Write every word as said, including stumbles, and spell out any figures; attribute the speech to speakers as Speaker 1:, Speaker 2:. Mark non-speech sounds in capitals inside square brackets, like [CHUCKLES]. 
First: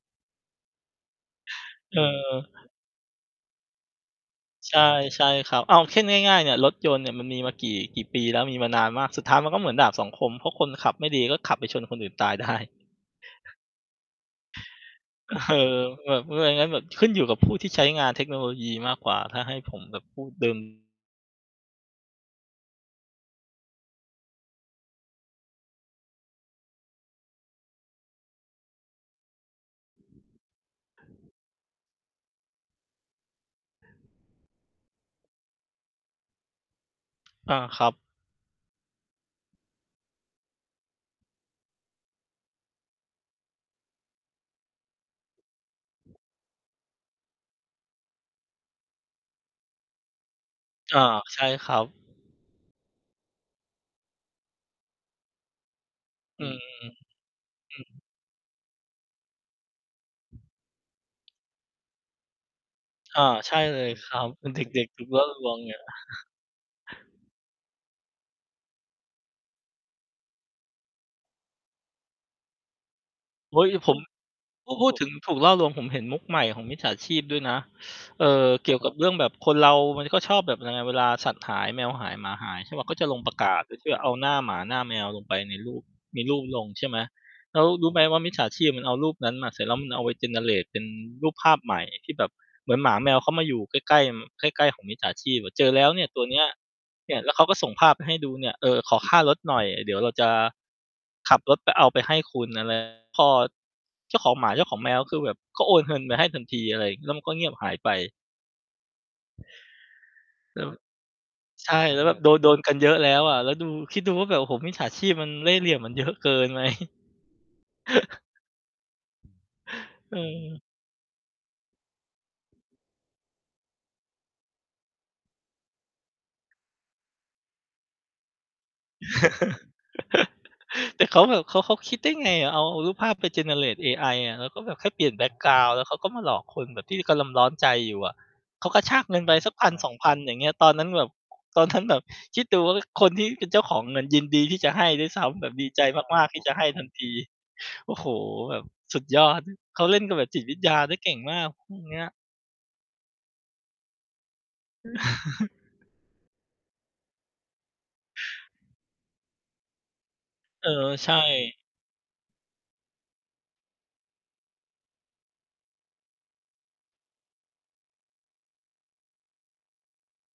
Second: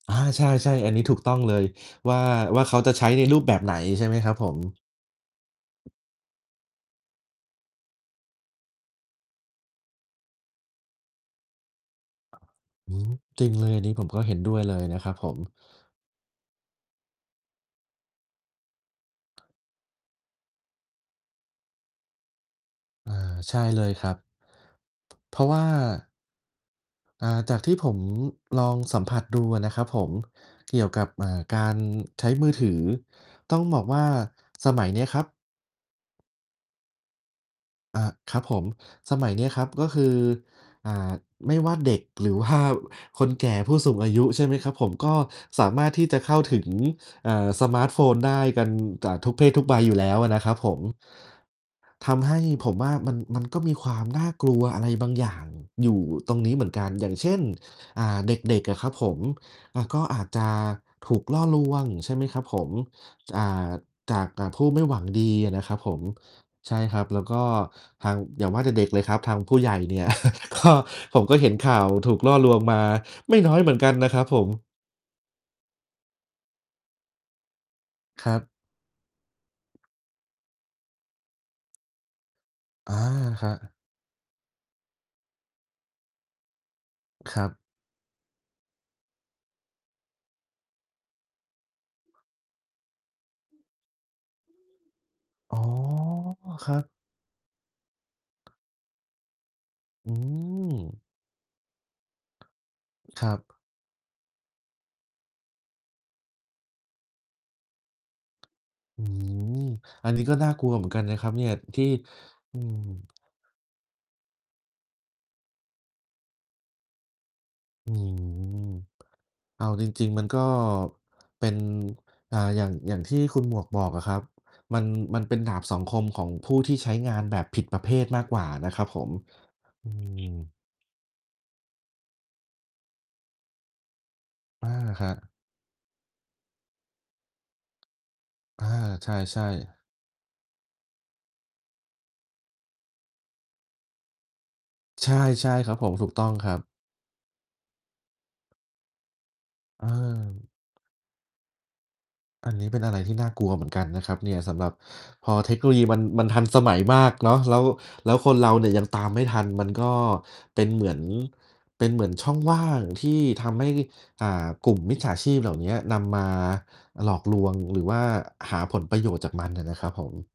Speaker 1: อา ใช่ ๆ อันนี้ถูกต้องเลย
Speaker 2: เ
Speaker 1: ว่า-
Speaker 2: ออ
Speaker 1: ว่า เขาจะใช้ในรูปแบบไหน ใช่ไหมครับผม?
Speaker 2: ใช่ ใช่ครับ เอาแค่ง่าย ๆ เนี่ย รถยนต์เนี่ย มันมีมากี่ กี่ปีแล้ว มีมานานมาก สุดท้ายมันก็เหมือนดาบสองคม เพราะคนขับไม่ดี ก็ขับไปชนคนอื่นตาย ได้
Speaker 1: อืม จริงเลย อันนี้ผมก็เห็นด้วยเลยนะครับผ
Speaker 2: เอ
Speaker 1: ม
Speaker 2: อ แบบ เอ่อ ไงงั้นแบบขึ้นอยู่กับ ผู้ที่ใช้งานเทคโนโลยีมากกว่า ถ้าให้ ผมแบบพูด เดิม
Speaker 1: เออ ใช่เลยครับ เพราะว่า อ่า จากที่ผมลองสัมผัสดูอะนะครับผม เกี่ยวกับ อ่า การใช้มือถือ ต้องบอกว่าสมัยเนี้ยครับ
Speaker 2: อา ครับ
Speaker 1: เอ่อ ครับผม สมัยเนี้ยครับ ก็คือ อ่า ไม่ว่าเด็กหรือ ว่า คนแก่ผู้สูงอายุ ใช่ไหมครับผม ก็สามารถที่จะเข้าถึง อ่า สมาร์ตโฟนได้กันจะทุกเพศทุกวัยอยู่แล้วอะนะครับผม
Speaker 2: อา ใช่ครับ
Speaker 1: ทำให้ ผมว่ามัน-มันก็มีความน่ากลัวอะไรบางอย่างอยู่ตรง
Speaker 2: อื
Speaker 1: นี้
Speaker 2: ม
Speaker 1: เหมือน
Speaker 2: ๆ
Speaker 1: กัน อย่างเช่น
Speaker 2: อือ
Speaker 1: อ่า เด็ก ๆ อะครับผม อ่า ก็อาจจะถูกล่อลวง ใช่ไหมครับผม
Speaker 2: อา
Speaker 1: อ่
Speaker 2: ใช่
Speaker 1: า
Speaker 2: เลยค
Speaker 1: จ
Speaker 2: รั
Speaker 1: า
Speaker 2: บ
Speaker 1: ก อ
Speaker 2: อ
Speaker 1: ่
Speaker 2: ื
Speaker 1: า
Speaker 2: อ เ
Speaker 1: ผ
Speaker 2: ด
Speaker 1: ู้ไม
Speaker 2: ็
Speaker 1: ่
Speaker 2: ก
Speaker 1: หว
Speaker 2: ๆ ถ
Speaker 1: ั
Speaker 2: ู
Speaker 1: ง
Speaker 2: กล่
Speaker 1: ด
Speaker 2: อ
Speaker 1: ี
Speaker 2: ลวง
Speaker 1: นะ
Speaker 2: เ
Speaker 1: ค
Speaker 2: นี
Speaker 1: ร
Speaker 2: ่
Speaker 1: ับ
Speaker 2: ย
Speaker 1: ผม
Speaker 2: [CHUCKLES]
Speaker 1: ใช่ครับ แล้วก็ทาง อย่างว่าแต่เด็กเลยครับ ทางผู้ใหญ่เนี่ย [CHUCKLES] ก็ ผมก็เห็นข่าวถูกล่อลวงมาไม่น้
Speaker 2: เ
Speaker 1: อ
Speaker 2: ฮ
Speaker 1: ย
Speaker 2: ้
Speaker 1: เห
Speaker 2: ย
Speaker 1: มือนก
Speaker 2: ผ
Speaker 1: ัน
Speaker 2: ม
Speaker 1: นะครับผม
Speaker 2: พูด พูดถึงถูกล่อลวง ผมเห็นมุกใหม่ของ มิจฉาชีพด้วยนะ เ
Speaker 1: ค
Speaker 2: อ่
Speaker 1: รับ
Speaker 2: อ เกี่ยวกับเรื่องแบบคนเรา มันก็ชอบแบบยังไง เวลาสัตว์หาย แมวหาย หมาหาย ใช่เปล่า
Speaker 1: อ
Speaker 2: ก
Speaker 1: า
Speaker 2: ็จะลงประ
Speaker 1: ค
Speaker 2: ก
Speaker 1: รั
Speaker 2: าศ โด
Speaker 1: บ
Speaker 2: ยที่เอาหน้าหมาหน้าแมวลงไปในรูป มีรูป ลง ใช่ไหม
Speaker 1: ครับ
Speaker 2: แล้วรู้ไหม ว่ามิจฉาชีพมันเอารูปนั้นมา เสร็จแล้วมันเอาไป generate เป็นรูปภาพใหม่ที่แบบเหมือนหมาแมวเข้ามาอยู่ใกล้ ๆ ม ใกล้ ๆ ของมิจฉาชีพอะ
Speaker 1: อ๋
Speaker 2: "เ
Speaker 1: อ
Speaker 2: จอแล้วเนี่ย ตัว เนี้ย"
Speaker 1: ครับ
Speaker 2: เนี่ย แล้วเขาก็ส่งภาพให้ดูเนี่ย "เออ ขอ ค่ารถหน่อย เดี๋ยวเ
Speaker 1: อ
Speaker 2: รา
Speaker 1: ื
Speaker 2: จะ
Speaker 1: ม
Speaker 2: ขับรถไป เอาไปให้คุณ อะไร" พ
Speaker 1: ค
Speaker 2: อ
Speaker 1: รับ
Speaker 2: เจ้าของหมาเจ้าของแมว ก็คือแบบก็โอนเงินไปให้ทันทีอะไร แล้วมันก็เงียบหายไป
Speaker 1: อืม อันนี้ก็น่า
Speaker 2: แล
Speaker 1: ก
Speaker 2: ้
Speaker 1: ล
Speaker 2: ว
Speaker 1: ัวเหมือนกันนะครับเนี่ย
Speaker 2: ใช่
Speaker 1: ที่
Speaker 2: แล้วแบบโดน โด
Speaker 1: อื
Speaker 2: นกั
Speaker 1: ม
Speaker 2: นเยอะแล้วอะ แล้วดู คิดดูว่าแบบ โอ้โฮ มิจฉาชีพมันเล่ห์เหลี่ยมมัน เยอะเกินไหม?
Speaker 1: อื
Speaker 2: [CHUCKLES]
Speaker 1: ม เอาจริง
Speaker 2: เ
Speaker 1: ๆ
Speaker 2: อ
Speaker 1: มันก็
Speaker 2: อ
Speaker 1: เป็น อ่า อย่าง อย่างที่คุณหมวกบอกอะครับ มัน มันเป็นดาบสองคม ของผู้ที่ใช้งานแบบผิดประเภทมากกว่านะครับผม อื
Speaker 2: [CHUCKLES]
Speaker 1: ม
Speaker 2: แต่เขาแบบเขา เขาคิดได้ ไงอะ เอา เอารูปภาพไป generate เอไออะ แล้วก็
Speaker 1: อ
Speaker 2: แ
Speaker 1: ะ
Speaker 2: บบแค่เป
Speaker 1: ฮ
Speaker 2: ลี่ยนแ
Speaker 1: ะ
Speaker 2: บ็กกราวนด์ แล้วเขาก็มาหลอกคนแบบที่กำลำ ร้อนใจอยู่อะ
Speaker 1: อ
Speaker 2: เข
Speaker 1: า
Speaker 2: ากระชาก
Speaker 1: ใ
Speaker 2: เงินไป
Speaker 1: ช่
Speaker 2: สัก พั
Speaker 1: ๆ
Speaker 2: นสองพัน อย่างเงี้ย ตอนนั้นแบบ ตอน นั้น แบบ คิดดูว่า อ คนที่เป็นเจ้าของเงินยินดีที่จะให้ด้
Speaker 1: ใช
Speaker 2: วย
Speaker 1: ่
Speaker 2: ซ้ำ
Speaker 1: ใ
Speaker 2: แ
Speaker 1: ช
Speaker 2: บ
Speaker 1: ่
Speaker 2: บดี
Speaker 1: ครับ
Speaker 2: ใจ
Speaker 1: ผม ถูก
Speaker 2: ม
Speaker 1: ต
Speaker 2: า
Speaker 1: ้อ
Speaker 2: ก
Speaker 1: ง
Speaker 2: ๆ ที่
Speaker 1: ค
Speaker 2: จ
Speaker 1: ร
Speaker 2: ะ
Speaker 1: ั
Speaker 2: ใ
Speaker 1: บ
Speaker 2: ห้ทันที โอ้โฮ แบบ สุดยอด เข
Speaker 1: เ
Speaker 2: าเล่นกับแบบจิ
Speaker 1: ออ
Speaker 2: ตวิทยา ได้เก่งมาก พวก เนี้ย
Speaker 1: อันนี้เป็นอะไรที่น่ากลัวเหมือนกันนะครับเนี่ย สำหรับ พอ
Speaker 2: [CHUCKLES]
Speaker 1: เทคโนโลยีมัน มัน ทันสมัยมากเนาะ แล้ว แล้วคนเราเนี่ย ยังตามไม่ทันมันก็เป
Speaker 2: เ
Speaker 1: ็
Speaker 2: อ
Speaker 1: น
Speaker 2: อ
Speaker 1: เหมือน
Speaker 2: ใช่
Speaker 1: เป็นเหมือนช่องว่างที่ทำให้ อ่า กลุ่มมิจฉาชีพเหล่าเนี้ย นำมาหลอกลวง หรือว่าหาผลประโยชน์จากมันอะนะครับผม